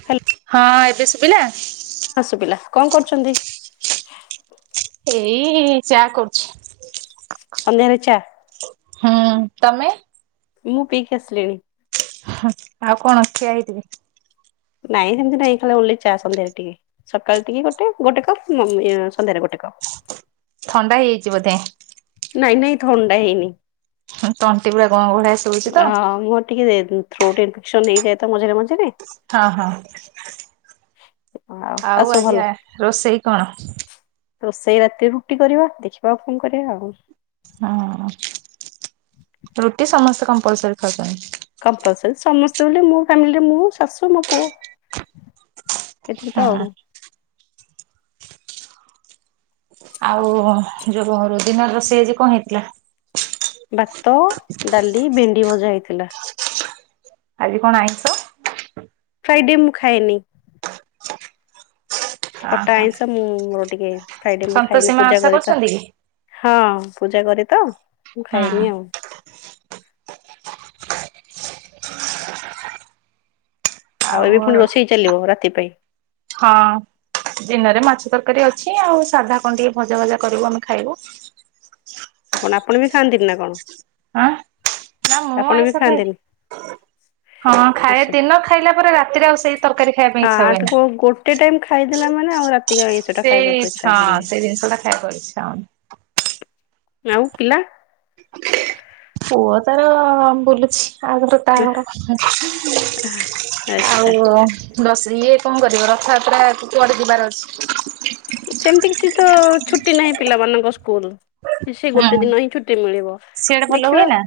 Hello ହଁ ଏବେ ଶୁଭିଲା ହଁ ସୁବିଲା କଣ କରୁଛନ୍ତି ଏଇ ହେ ଚା କରୁଛି ସନ୍ଧ୍ୟାରେ ଚା ହୁଁ ତମେ ମୁଁ ପିଇକି ଆସିଲିଣି ଆଉ କଣ ଠିଆ ହେଇଥିବି ନାଇଁ ସେମିତି ନାଇଁ ଖାଲେ ଓନଲିଚା ସନ୍ଧ୍ୟାରେ ଟିକେ ସକାଳ ଟିକେ ଗୋଟେ ଗୋଟେ କପ୍ ମ ସନ୍ଧ୍ୟାରେ ଗୋଟେ କପ୍ ଥଣ୍ଡା ହେଇଯାଇଛି ବୋଧେ ନାଇଁ, ନାଇଁ, ଥଣ୍ଡା ହେଇନି। ତଣ୍ଟି ପୁଡା ଗଣ ଭଳିଆ ସୁଭୁଛି ତ। ହଁ ମୋର ଟିକେ ଥ୍ରୋଟ୍ ଇନଫେକ୍ସନ ହେଇଯାଏ ତ ମଝିରେ ମଝିରେ। ହଁ ହଁ ଆଉ ଆଜି ରୋଷେଇ କଣ? ରୋଷେଇ ରାତିରେ ରୁଟି କରିବା ଦେଖିବା ଆଉ କଣ କରିବା ଆଉ। ହଁ ରୁଟି ସମସ୍ତେ କମ୍ପଲସରୀ ଖାଉଛନ୍ତି। କମ୍ପାରୀ ସମସ୍ତେ ବ ମୋ ଫ୍ୟାମିଲିରେ ମୁଁ ଶାଶୁ ମୋ ପୁଅ। ସେଠି ତ ହଁ। ଆଉ। ଆଉ ଯୋଉ ଘରୁ ଦିନ ରୋ ସେଇଜି କଣ ହେଇଥିଲା। ଭାତ ଡାଲି ଭେଣ୍ଡି ଭଜା ହେଇଥିଲା। ଆଜି କଣ ଆଇଁଷ। ଫ୍ରାଇଡେ ମୁଁ ଖାଏନି। ଖଟା ଓହୋ ଆଇଷ ମୁଁ ଟିକେ ଫ୍ରାଇଡେ ମୁଁ ସନ୍ତୋଷୀ ଖାଇନି ମା ପୂଜା ଓଷା କରେତ। କରୁଛନ୍ତି କି? ହଁ ପୂଜା କରେ ତ ମୁଁ ହୁଁ ଖାଇନି ଆଉ। ଆଉ ଏବେ ପୁଣି ରୋଷେଇ ଚାଲିବ ରାତି ପାଇଁ। ହଁ। ଦିନରେ ମାଛ ତରକାରୀ ଅଛି ଆଉ ସାଧା କଣ୍ ଟିକେ ଭଜା ଭଜା କରିବୁ ଆମେ ଖାଇବୁ। କଣ ଆପଣ ବି ଖାଆନ୍ତିନି ନା କଣ? ଆଁ ନା ମୁଁ ଆପଣ ବି ଆଇଁଷ ଖାଆନ୍ତିନି ଖାଏ। ହଁ ଖାଏ ଆଚ୍ଛା ଦିନ ଖାଇଲା ପରେ ରାତିରେ ଆଉ ସେଇ ତରକାରୀ ଖାଇବା ପାଇଁ ହଁ ଇଚ୍ଛା ଆଠ ହୁଏ ନି। ଗୋ ଗୋଟେ ଟାଇମ ଖାଇଦେଲା ମାନେ ଆଉ ରାତି କାଇଁ ସେଟା ସେଇ ଖାଇବାକୁ ଇଚ୍ଛା ହଁ ହବନି ସେଇ ଜିନିଷ ଟା ଖାଇବାକୁ ଆଉ ଇଚ୍ଛା ହୁଏନି। ଆଉ ପିଲା? ପୁଅ ତାର ବୁଲୁଛି ଆ ଘର ତା ଘର ଆଚ୍ଛା ଆଉ ବସ ଇଏ କଣ କରିବ ରଥଯାତ୍ରା କୁ କୁଆଡେ ଯିବାର ଅଛି। ସେମିତି କିଛି ତ ଛୁଟି ନାହିଁ ପିଲାମାନଙ୍କ ସ୍କୁଲ। ସେ ଗୋଟେ ହୁଁ ଦିନ ହିଁ ଛୁଟି ମିଳିବ ସିଆଡେ ଭଲ ହୁଏ ଦେଖିବା। ନା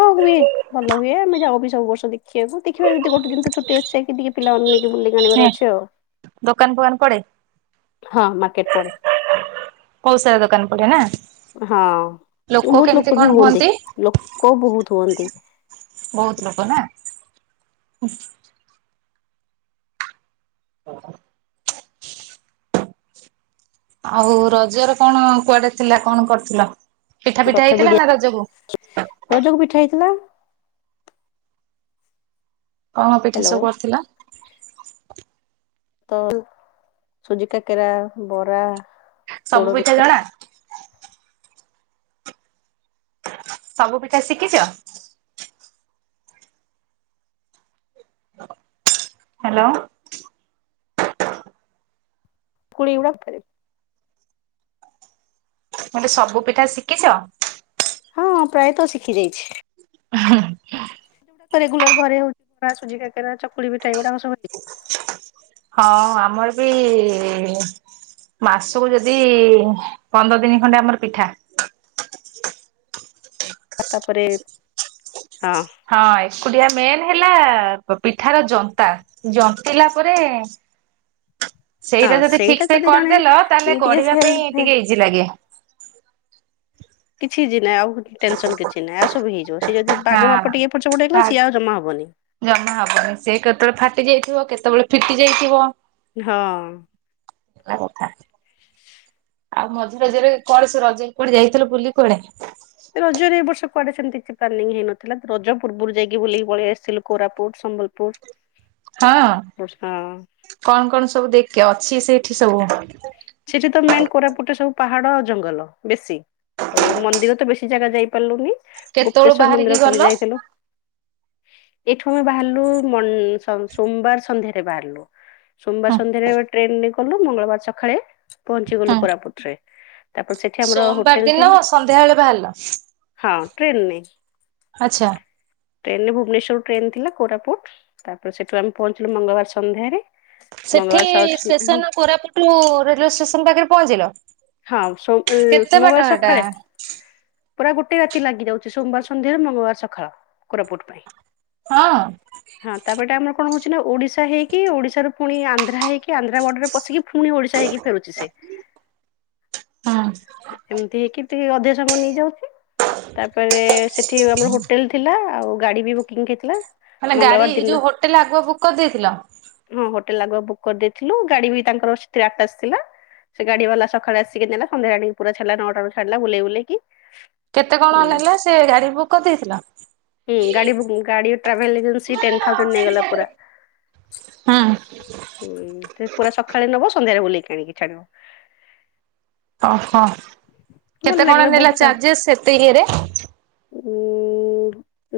ହଁ ହୁଏ ଭଲ ହୁଏ ଆମେ ଯାଉ ବି ସବୁ ବର୍ଷ ଦେଖିବାକୁ ଦେଖିବା ଯଦି ଗୋଟେ ଦିନ ତ ଛୁଟି ଅଛି ଯାଇକି ଟିକେ ପିଲାମାନଙ୍କୁ ନେଇକି ବୁଲେଇକି ଆଣିବାର ଅଛି ଆଉ। ଦୋକାନ ଫୋକାନ ପଡେ? ହଁ ମାର୍କେଟ ପଡେ। ପଉସାରା ଦୋକାନ ପଡେ ନା? ହଁ ବହୁତ୍ ଲୋକ ବି ହୁଅନ୍ତି ଲୋକ ବହୁତ୍ ହୁଅନ୍ତି। ବହୁତ୍ ଲୋକ ନା ଉଁ। [unintelligible] ଆଉ ରଜରେ କଣ କୁଆଡେ ଥିଲା କଣ କରୁଥିଲ ପିଠା ଫିଟା ରଥ ହେଇଥିଲା ଭିଡିଆ ନା ରଜକୁ? ରଜକୁ ପିଠା ହେଇଥିଲା। କଣ ପିଠା ହ୍ୟାଲୋ ସବୁ କରିଥିଲା? [inaudible] ତ ସୁଜି କାକେରା ବରା ସବୁ ପିଠା ଜଣା? ସବୁ ପିଠା ଶିକିଛ? ହ୍ୟାଲୋ। କୁଡି ଉଡା କେରେ। ମୁଁ କଲି ସବୁ ପିଠା ଶିକିଛ? ହଁ ପ୍ରାୟେତଃ ଶିଖି ଯାଇଛି। ହୁଁ ହୁଁ ହୁଁ। ରେଗୁଲାର୍ ଘରେ ହଉଥିବା ସୁଜି କାକେରା ଚକୁଳି ପିଠା ଏଗୁଡାକ ସବୁ ହେଇଛି। ହଁ ଆମର ବି ମାସକୁ ଯଦି ପନ୍ଦର ଦିନି ଖଣ୍ଡେ ଆମର ପିଠା। ଆଉ ତାପରେ ହଁ। ହଁ ଏକୁଟିଆ ମେନ୍ ହେଲା ପ ପିଠାର ଜନ୍ତା। ଜନ୍ତିଲା ପରେ ହଁ ସେଇଟା ଯଦି ଠିକ୍ ସେ ଯଦି ଜଣେ କରିଦେଲ ତାହେଲେ ଟିକେ ଗଢିବା ପାଇଁ ହେଲ୍ପ ଟିକେ ଇଜି ଲାଗେ। କିଛି ଇଜି ନାହିଁ ଆଉ ଟେନସନ କିଛି ନାହିଁ ଆଉ ସବୁ ହେଇଯିବ ସେ ଟିକେ ଯଦି ପାଗ ହଁ। ମାପ ଟିକେ ଏପଟ ସେପଟ ହେଇଗଲା ଭାଗ ସିଏ ଆଉ ଜମା ହେବନି। ଜମା ହବନି ସେ କେତେବେଳେ ଫାଟି ଯାଇଥିବ କେତେବେଳେ ଫିଟି ଯାଇଥିବ। ହଁ। ହେଲା କଥା। ଆଉ ମଝି ରଜରେ କୁଆଡେ ସେ ରଜ କୁଆଡ଼େ ଯାଇଥିଲ ବୁଲି କୁଆଡେ? ରଜରେ ଏ ବର୍ଷ କୁଆଡେ ସେମତି କିଛି ପ୍ଲାନିଂ ହେଇନଥିଲା ରଜ ପୂର୍ବରୁ ଯାଇକି ବୁଲିକ ପଳେଇ ଆସିଲୁ କୋରାପୁଟ ସମ୍ବଲପୁର। ହଁ କଣ କଣ ସବୁ ଦେଖେ ଅଛି ସେଇଠି ସବୁ? ସେଠି ତ ମେନ କୋରାପୁଟରେ ସବୁ ପାହାଡ ଜଙ୍ଗଲ ବେଶୀ। ହଉ ମନ୍ଦିର ତ ବେଶୀ ଜାଗା ଯାଇପାରିଲୁନି କେତେବେଳୁ ଗୁପ୍ତେଶ୍ଵର ବାହାରିକି ମନ୍ଦିର ଖାଲି ଗଲ? ଯାଇଥିଲୁ। ଏଇଠୁ ଆମେ ବାହାରିଲୁ ମନ ସୋମବାର ସନ୍ଧ୍ୟାରେ ବାହାରିଲୁ। ସୋମବାର ସନ୍ଧ୍ୟାରେ ଟ୍ରେନ ରେ ଗଲୁ ମଙ୍ଗଳବାର ସକାଳେ ପହଞ୍ଚି ଗଲୁ କୋରାପୁଟ ରେ। ତାପରେ ସେଠି ଆମର ସୋମବାର ହୋଟେଲ ଦିନ ଥିଲା ସନ୍ଧ୍ୟାବେଳେ ବାହାରିଲ। ହଁ ଟ୍ରେନ ରେ। ଆଚ୍ଛା। ଟ୍ରେନରେ ଭୁବନେଶ୍ୱଵର ଟ୍ରେନ ଥିଲା କୋରାପୁଟ ତାପରେ ସେଠୁ ଆମେ ପହଞ୍ଚିଲୁ ମଙ୍ଗଳବାର ସନ୍ଧ୍ୟାରେ ସେଠି ମଙ୍ଗଳବାର ସସ ଷ୍ଟେସନ କୋରାପୁଟୁ ରେଲୱେ ଷ୍ଟେସନ ପାଖରେ ପହଞ୍ଚିଲ। ହଁ ସଉ କେତେ ବାଟ ନୂଆଁ ହେଟା? ସକାଳେ ପୁରା ଗୋଟେ ରାତି ଲାଗି ଯାଉଛି ସୋମବାର ସନ୍ଧ୍ୟାରୁ ମଙ୍ଗଳବାର ସଖାଳ କୋରାପୁଟ ପାଇଁ। ହଁ। ହଁ ତାପଟେ ଆମର କଣ ହଉଛି ନା ଓଡିଶା ହେଇକି ଓଡିଶାରୁ ପୁଣି ଆନ୍ଧ୍ରା ହେଇକି। କି ଆନ୍ଧ୍ର ବର୍ଡରରେ ପଶିକି ପୁଣି ଓଡିଶା ହେଇିକି ଫେରୁଛି ସେ। ହଁ। ଏମିତି ହେଇକି ଟେ ଅଧେ ସମୟ ନେଇ ଯାଉଛି ତାପରେ ସେଠି ଆମର ହୋଟେଲ ଥିଲା ଆଉ ଗାଡି ବି କି କିଥିଲା। ମାନେ ଗାଡି ଯୋଉ ହୋଟେଲ ଆଗୁଆ ବୁକ୍ କରିଦେଇଥିଲ? ହଁ ହୋଟେଲ ଆଗୁ ବୁକ୍ କରିଦେଇଥିଲୁ ଗାଡି ବି ତାଙ୍କର ସେଥିରେ ଆଠ ଆସିଥିଲା ସେ ଗାଡି ବାଲା ସକାଳେ ଆ ସିକେ ନେଲା ସନ୍ଧ୍ୟା ଟ ପୁରାଛାଡିଲା ନଅଟା ରେ ଛାଡିଲା ବୁଲେଇ ବୁଲେଇି କି। କେତେ କଣ ନେଲା ସେ ଗାଡି ବୁକ୍ କରିଦେଇଥିଲା? ହୁଁ ଗାଡ଼ି ଗାଡି ଟ୍ରାଭେଲ ଏଜେନ୍ ଟେନ ଥାଉଜଣ୍ଡ ନେଇଗଲା ପୁରା। ହଁ। ହୁଁ ପୁରା ସକାଳେ ନେବ ସନ୍ଧ୍ୟାରେ ବୁଲେଇକି ଆଣିକି ଛାଡିବ। ଓହୋ ଭଲ କେତେ କଣ ଲାଗିଲା ନେଲା ବହୁତ ଚାର୍ଜେସ୍ ସେତେ ଇଏରେ? ଉ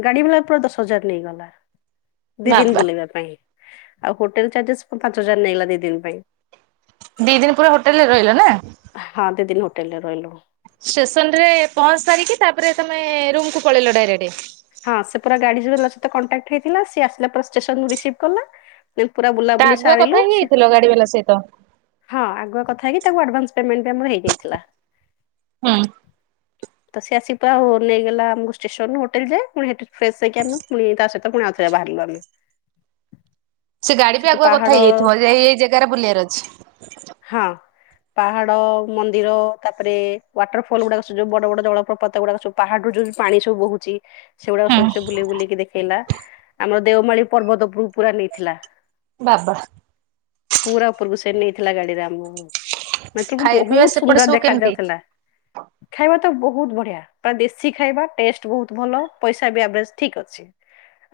ଗାଡି ଭଲା ପୁରା ଦଶ ହଜାର ନେଇଗଲା। ଦି ଦିନ ବାବା। ବୁଲେଇବା ପାଇଁ ଆଉ ହୋଟେଲ ଚାର୍ଜେସ ପାଞ୍ଚ ହଜାର ନେଇ ଗଲା ଦି ଦିନ ପାଇଁ। ଦି ଦିନ ପୁରା ହୋଟେଲରେ ରହିଲ ନା? ହଁ ଦିଦିନ ହୋଟେଲରେ ରହିଲୁ। ଷ୍ଟେସନ ରେ ପହଞ୍ଚି ସାରିକି ତାପରେ ତମେ ରୁମକୁୁ ପଳେଇଲ ଡାଇରେକ୍ଟ। ହଁ ସେ ପୁର ଗାଡି ଯ ସହିତ କଣ୍ଟାକ୍ଟ ହେଇଥିଲା ସି ଆସିଲା ପ ପରେ ଷ୍ଟେସନ ରିସିଭ୍ କଲା। ପୁରା ବୁଲା ତା ବୁଲି ଆଗୁଆ କଥା ସାରିଲୁ ସେ ହେଇଯାଇଥିଲ ଗାଡି ବାଲା ସହିତ? ହଁ ଆଗୁଆ କଥା ହେଇକି ତାଙ୍କୁ ଆଡଭାନ୍ସ ପେମେଣ୍ଟ ବି ଆମର ହେଇଯାଇଥିଲା। ହୁଁ। ତ ସେ ଆସିପା ଉ ନେଇଗଲା ଆମକୁ ଷ୍ଟେସନରୁ ହୋଟେଲ ଯାଏ ପୁଣିହେଠୁ ଫ୍ରେଶ ହେଇକି ଆମେ ପୁଣି ତା ସହିତ ପୁଣି ଆଉଥରେ ବାହାରିଲୁ ଆମେ ସେ ଗାଡି ବି ସେଠି ଆଗୁଆ କଥା ପାହାଡ ହେଇଯାଇଥିବ ଯେ ଏଇ -ଏଇ ଜାଗାରେ ବୁଲିବାର ଅଛି। ହଁ। ପାହାଡ, ମନ୍ଦିର ତାପରେ ୱାଟର୍ ଫଲ୍ ଗୁଡାକ ସେ ସବୁ ବଡ ବଡ ଜଳପ୍ରପାତ ଗୁଡାକ ସବୁ ପାହାଡ୍ ରୁ ଯଉ ପାଣି ସବୁ ବୋହୁଚି ସେଗୁଡାକ ସବୁ ସେ ହୁଁ ବୁଲ ବୁଲିକି ଦେଖେଇଲା ଆମର ଦେଓମାଳି ପର୍ବତ ଉପୁରୁକୁ ପୁରା ନେଇଥିଲା। ବାବା। ପୁରା ଉପରୁକୁ ସେ ନେଇଥିଲା ଗାଡିରେ ଆମକୁ। ସେଠି କିନ୍ତୁ ଖାଇବା ପିଇବା ବହୁତ୍ ସେପଟେ ସୁନ୍ଦର୍ ସବୁ ଦେଖା କେମିତି? ଯାଉଥିଲା। ଖାଇବା ତ ବହୁତ୍ ବଢିଆ ପୁରା ଦେଶୀ ଖାଇବା ଟେଷ୍ଟ୍ ବହୁତ୍ ଭଲ। ପଇସା ବି ଆଭ୍ରେଜ୍ ଠିକ୍ ଅଛି।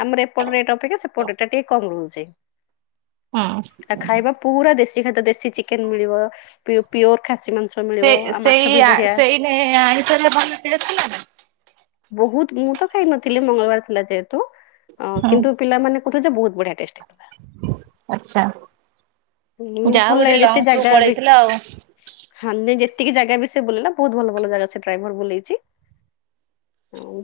ଆମର ଏପଟ ରେଟ୍ ଅପେକ୍ଷା ସେପଟ ରେଟ୍ ଟା ଟିକେ କମ୍ ରହୁଚି। ହଁ। ପୁରା ଦେଶୀ ଖାଦ୍ୟ ଦେଶୀ ଚିକେନ୍ ମିଳିବ ପି- ପିଓର୍ ଖାସି ମାଂସ ମିଳିବ ସେ ଆଉ ମାଛ ସେଇ ବି ଆ ବଢିଆ ସେଇ ନି ଆଇଁଷରେ ଭଲ‌ ଟେଷ୍ଟ୍ ଥିଲା ତ? ବହୁତ୍ ମୁଁ ତ ଖାଇ ନଥିଲି ମଙ୍ଗଳବାର ଥିଲା ଯେହେତୁ ଅ ହୁଁ କିନ୍ତୁ ପିଲାମାନେ କହୁଥିଲେ ଯେ ବହୁତ୍ ବଢିଆ ଟେଷ୍ଟ୍ ହେଇଥିଲା। ଆଛା ଯା ଭଲ ହଉ ଗୋଟେ ଲାଗେ ଯେତେ ଲଙ୍ଗ୍ ଟୁର୍ ଜାଗା ବି ପଳେଇଥିଲେ ଆଉ। ହଁ ନାଇ ଯେତିକି ଜାଗା ବି ସେ ବୁଲେଇଲା ବହୁତ୍ ଭଲ ଭଲ ଜାଗା ସେ ଡ୍ରାଇଭର୍ ବୁଲେଇଚି।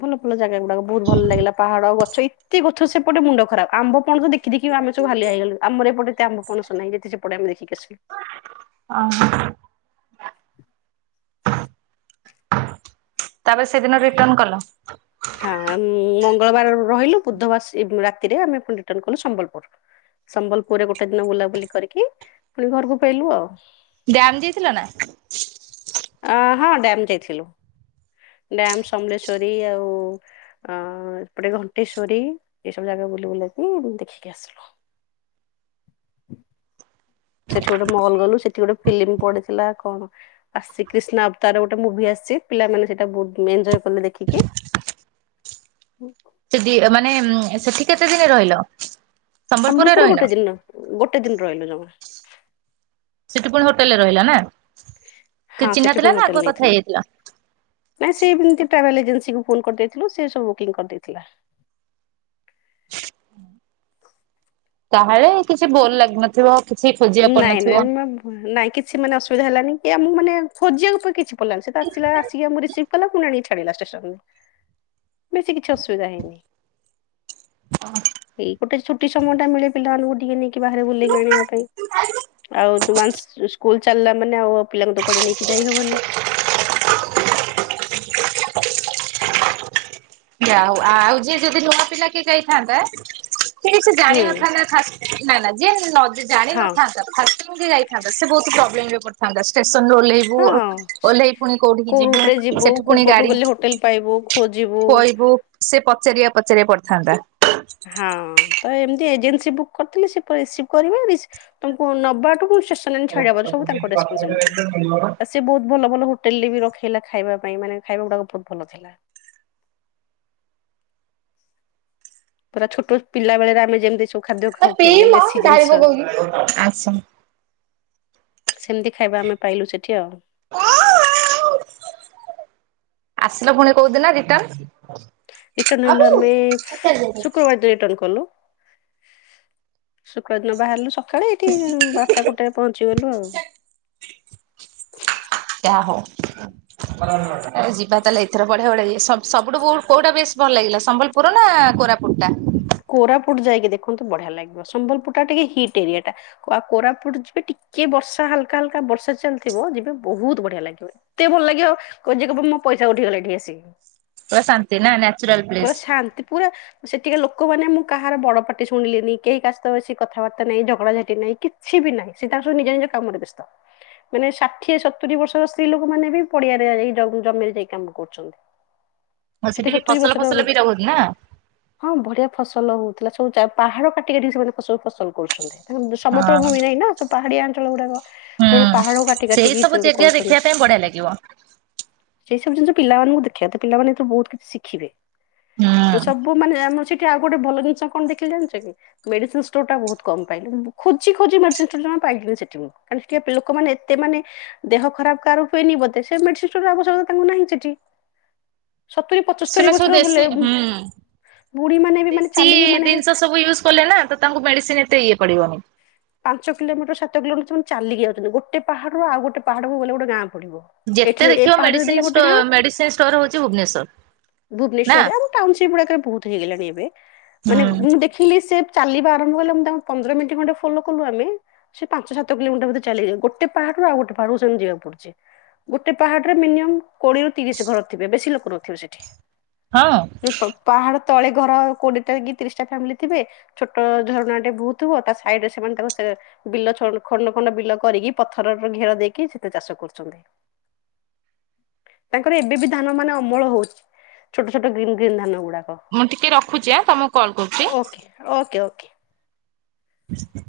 ଭଲ ଭଲ ଜାଗା ଗୁଡାକ ବହୁତ ଭଲ ଲାଗିଲା ପାହାଡ, ଗଛ ଏତେ ଗଛ ସେପଟେ ମୁଣ୍ଡ ଖରାପ, ଆମ୍ବ ପଣସ ଦେଖ୍ ଦେଖି ଦେଖି ଆମେ ସବୁ ହାଲିଆ ହେଇଗଲୁ ଆମର ଏପଟେ ଏତେ ଆମ ପଣସ ନାହିଁ ଯେତେ ସେପଟେ ଆମେ ଦେଖିଚୁ। [unintelligible] ତାପରେ ସେଦିନ ରିଟନ୍ କଲ? ହଁ ମଙ୍ଗଳବାର ରହିଲୁ ବୁଧବାର ଆସି ରାତିରେ ଆମେ ପୁଣି ରିଟନ୍ କଲୁ ସମ୍ବଲପୁର୍। ସମ୍ବଲପୁରରେ ଗୋଟେ ଦିନ ବୁଲାବୁଲି କରିକି ପୁଣି ଘରକୁ ଫେଇଲୁ ଆଉ। ଡ୍ୟାମ୍ ଯାଇଥିଲ ନା? ଆ ହଁ ଡ୍ୟାମ୍ ଯାଇଥିଲୁ। ଡ୍ୟାମ୍, ସମଲେଶ୍ଵରୀ ଆଉ ଆ ଏପଟେ ଘଣ୍ଟେଶ୍ଵରୀ ଏସବୁ ଜାଗା ବୁଲି ବୁଲାକି ଦେଖିକି ଆସିଲୁ। ସେଠି ଗୋଟେ ମଲ୍ ଗଲୁ ସେଠି ଗୋଟେ ଫିଲ୍ମ ପଡିଥିଲା କଣ ଆସି କ୍ରିଷ୍ଣା ଅବତାର୍ ର ଗୋଟେ ମୁଭି ଆସିଚି ପିଲାମାନେ ସେଇଟା ବହୁତ୍ ଏଞୟ କଲେ ଦେଖିକି। ସେଦି ମାନେ ସେଠି କେତେ ଦିନି ରହିଲ? ସମ୍ବଲପୁରରେ ସମ୍ବଲପୁର୍ ରେ ରହିଲ? ଗୋଟେ ଦିନ ଗୋଟେ ଦିନ ରହିଲୁ ଜମା। ସେଠି ପୁଣି ହୋଟେଲରେ ରହିଲ ନା ହଁ କିଏ ସେଠି ଚିହ୍ନା ପୁଣି ଥିଲା ନା ହୋଟେଲ ଆଗୁଆ କଥା ନେଇଥିଲୁ। ହେଇଯାଇଥିଲ? ନାଇଁ ସେ ଏମିତି ଟ୍ରାଭେଲ୍ ଏଜେନ୍ସିକୁ ଫୋନ୍ କରିଦେଇଥିଲୁ ସେ ସବୁ ବୁକିଂ କରିଦେଇଥିଲା। ତାହାଲେ କିଛି ବୋର୍ ଲାଗିିନଥିବ। ନାଇଁ ନାଇଁ ନାଇଁ କିଛି ମାନେ ଅସୁବିଧା ହେଲାନି, କି ମୁଁ ମାନେ ଖୋଜିବାକୁ କିଛି କଲା ସେ ତ ଆସିଲା ଆସିକି ଆମକୁ ରିସିଭ୍ କଲା, ପୁଣି ଆଣି ଛା ଛାଡିଲା ଷ୍ଟେସନ ବେଶୀ କିଛି ଅସୁବିଧା ହେଇନି। [inaudible] ଏଇ ଗୋଟେ ଛୁଟି ସମୟ ଟା ମିଳେ ପିଲାମାନଙ୍କୁ ଟିକେ ନେଇକି ବାହାରେ ବୁଲେଇକି ଆଣିବା ପାଇଁ। [inaudible] ଆଉ ଯଉ ୱାନ୍ସ ସ୍କୁଲ ଚାଲିଲା ମାନେ ଆଉ ପିଲାଙ୍କୁ ତ କୁଆଡେ ନେଇକି ଯାଇହବନି। ଯାହଉ ଆଉ ଯିଏ ଯଦି ନୂଆ ପିଲା କିଏ ଯାଇଥାନ୍ତା କି ସେ ହୁଁ। ଜାଣିନଥାନ୍ତା ଖାସ୍ ନା ନା ଯିଏ ନ ହଁ ଜାଣିିନଥାନ୍ତା ଫାଷ୍ଟ୍ କେମିତି ଯାଇଥାନ୍ତା ସେ ବହୁତ୍ ପ୍ରୋବ୍ଲେମ୍ ରେ ପଡ଼ିଥାନ୍ତା ଷ୍ଟେସନରେ ଓହ୍ଲେଇ ବୁ ହଁ ଓହ୍ଲେଇକି ପୁଣି କଉଠିକି ଯିବୁ ସେଠୁ ପୁଣି ଗାଡି ହୋଟେଲ୍ ପାଇବୁ ଖୋଜିବୁ କହିବୁ ସେ ପଚାରିବା ପଚାରିବା ପଡିିଥାନ୍ତା। ହଁ ତ ଏମିତି ଏଜେନ୍ସି ବୁକ୍ କରିଥିଲେ ସେ ପୁରା ରିସିଭ୍ କରିବେ ରିସି ତମକୁ ନବାଠୁ ପୁଣି ଷ୍ଟେସନ ରେ ଛାଡ଼ିବା ସବୁ ତାଙ୍କ ରେସ୍ପନ୍ସିବିଲିଟି। ସେ ବହୁତ ଭଲ ଭଲ ହୋଟେଲ ରେ ବି ରଖେଇଲା ଖାଇବା ପାଇଁ ମାନେ ଖାଇବା ଗୁଡାକ ବହୁତ ଭଲ ଥିଲା। ପୁରା ଛୋଟ ପିଲାବେଳେରେ ଆମେ ଯେମିତି ସବୁ ଖାଦ୍ୟ ଖାଉଥିଲେ ପିଇମ ଦେଶୀ ଜିନିଷ ଢାଳିପକଉଛି ଆସ। ସେମିତି ଖାଇବା ଆମେ ପାଇଲୁ ସେଠି ଆଉ ଆସିଲ ପୁଣି କୋଉଦିନ ରୀଟନ? ରିଟର୍ଣ ହେଲୁ ଆମେ ଶୁକ୍ରବାରଠୁ ରିଟର୍ଣ କଲୁ। ଶୁକ୍ରବାର ଦିନ ବାହାରିଲୁ ସକାଳେ ଏଇଠି ବାରଟା ଗୋଟେରେ ପହଞ୍ଚିଗଲୁ ଆଉ [inaudible] ଯାହା ହଉ। ଯିବା ତାହେଲେ ଏଥର ବଢ଼ିଆ ବଢ଼ିଆ ସବୁଠୁ କୋଉଟା ବେଶି ଭଲ ଲାଗିଲା ସମ୍ବଲପୁ ପୁର ନା କୋରାପୁଟଟା। କୋରାପୁଟ ଯାଇକି ଦେଖନ୍ତୁ ବଢିଆ ଲାଗିବ ସମ୍ବଲପୁରଟା ଟିକେ ହିଟ୍ ଏରିଆ ଟା। କୋରାପୁଟ ଯିବେ ଟିକେ ବର୍ଷା ହାଲକା ହାଲକା ବର୍ଷା ଚାଲିଥିବ ଯିବେ ବହୁତ ବଢିଆ ଲାଗିବ। ଏତେ ଭଲ ଲାଗିବ କହିବେ ଯେ ମୋ ପଇସା ଉଠିଗଲା ଏଠି ଆସିକି। ପୁରା ଶାନ୍ତି ନା ନ୍ୟାଚୁରାଲ ପ୍ଲେସ୍ ପୁରା ଶାନ୍ତ ପୁରା ସେଠିକା ଲୋକ ଲୋକମାନେ ମୁଁ କାହାର ବଡ଼ପଟି ଶୁଣିଲିନି କେହି କାହା ସହିତ ବେଶୀ କଥାବାର୍ତ୍ତା ନାହିଁ ଝଗଡ଼ାଝାଟି ନାହିଁ କି କିଛି ବି ନାହିଁ ସିଏ ତାଙ୍କର ସବୁ ନିଜ ନିଜ କାମରେ ବ୍ୟସ୍ତ। ମାନେ ଷାଠିଏ ସତୁୁରି ବର୍ଷର ସ୍ତ୍ରୀ ଲୋକ ମାନେ ବି ପଡିଆରେ ଜମିରେ ଯାଇ କାମ କରୁଛନ୍ତି। [inaudible] ଆଉ ସେଠି ସତୁରି ଫସଲ ବର୍ଷର ଫସଲ ବି ରହୁନି ନା? ହଁ ବଢିଆ ଫସଲ ହଉଥିଲା ସବୁ ପାହାଡ କାଟି କାଟିକା ସେମାନେ ଫସଲ କରୁଛନ୍ତି। ସମତଳ ହଁ। ଭୂମି ନାଇଁ ନା ପାହାଡିଆ ଅଞ୍ଚଳ ଗୁଡାକ। ହୁଁ ସେମାନେ ପାହାଡ କାଟି ସେଇ କାଟିକି ସବୁ ଜାଗା କରୁଛନ୍ତି। ଦେଖିବା ପାଇଁ ବଢିଆ ଲାଗିବ ସେଇ ସବୁ ଜିନିଷ ପିଲାମାନଙ୍କୁ ଦେଖିବା ତ ପିଲମାନେ ଏଥିରୁ ବହୁତ କିଛି ଶିଖିବେ। ହୁଁ। ସବୁ ମାନେ ଆମର ସେଠି ଆଉ ଗୋଟେ ଭଲ ଜିନିଷ କଣ ଦେଖିଲି ଜାଣିଛ କି? ମେଡ଼ିସିନ ଷ୍ଟୋରଟା ବହୁତ କମ୍ ପାଇଲି ମୁଁ ଖୋଜି ଖୋଜି ମେଡିସିନ ଷ୍ଟୋର ଜମା ପାଇଲିିନି ସେଠି ମୁଁ। ସେଠିକା ଲୋକମାନେ ଏତେ ମାନେ ଦେହ ଖରାପ କାର ହୁଏନି ବୋଧେ ସେ ମେଡିସିନ ଷ୍ଟୋର ଆବଶ୍ୟକତା ତାଙ୍କୁ ନାହିଁ ସେଠି। ସତୁରି ପଞ୍ଚସ୍ତରୀ ସେମାନେ ସବୁ ବର୍ଷର ଦେଶୀ ବୋଲେ ହୁଁ। ଦେଶୀ ମାନେ ଜିନିଷ ସବୁ ୟୁଜ କଲେ ନା ତ ତାଙ୍କୁ ମେଡିସିନ ଏତେ ଇଏ ପଡିବନି। ପାଞ୍ଚ କିଲୋମିଟର ସାତ କିଲମିଟର ସେମାନେ ଚାଲିକି ଯାଉଛନ୍ତି ଗୋଟେ ପାହାଡରୁ ଆଉ ଗୋଟେ ପାହାଡକୁ ଗଲେ ଗୋଟେ ଗାଁ ପଡିବ। ଏଠି ଯେତେ ଏ ଦେଖିବ ପାହାଡ ଦେଇ ମେଡିସିନ ଗୋଟେ ଷ୍ଟୋ ଗାଁ ମେଡିସିନ ଷ୍ଟୋର ହଉଛି ଭୁବନେଶ୍ୱର। ଭୁବନେଶ୍ଵରରେ ଆମ ଟାଉନସିପ ଗୁଡାକରେ ବହୁତ ହେଇଗଲାଣି ଏବେ ହୁଁ ମାନେ ମୁଁ ଦେଖିଲି ସେ ଚାଲିବା ଆରମ୍ଭ କଲେ ମୁ ତାଙ୍କୁ ପନ୍ଦର ମିନିଟ ଖଣ୍ଡେ ଫଲୋ କଲୁ ଆମେ ସେ ପାଞ୍ଚ ସାତ କିଲୋମିଟର ଭିତରେ ଚାଲିଯାଉ ଗୋଟେ ପାହାଡରୁ ଆଉ ଗୋଟେ ପାହାଡରୁ ସେମତି ଯିବାକୁ ପଡୁଛି। ଗୋଟେ ପାହାଡରେ ମିନିମମ୍ କୋଡିଏରୁ ତିରିଶ ଘର ଥିବେ ବେଶୀ ଲୋକ ନଥିବେ ସେଠି। ହଁ ପାହାଡ ତଳେ ଘର କୋଡିଏଟା କି ତିରିଶଟା ଫ୍ୟାମିଲି ଥିବେ ଛୋଟ ଝରଣାଟେ ବହୁଥିବ ତା ସାଇଡରେ ସେମାନେ ତାକୁ ସେ ବିଲ ଖଣ୍ଡ ଖଣ୍ଡ ବିଲ କରିକି ପଥରର ଘେର ଦେଇକି ସେଥୀରେ ଚାଷ କରୁଛନ୍ତି। ତାଙ୍କର ଏବେ ବି ଧାନ ମାନେ ଅମଳ ହଉଛି। ଛୋଟ ଛୋଟ ଗ୍ରୀନ୍ ଗ୍ରୀନ୍ ଧାନ ଗୁଡାକ। ହଁ, ମୁଁ ଟିକେ ରଖୁଛି ଆ ତମକୁ କଲ୍ କରୁଛି। Okay okay okay. [inaudible]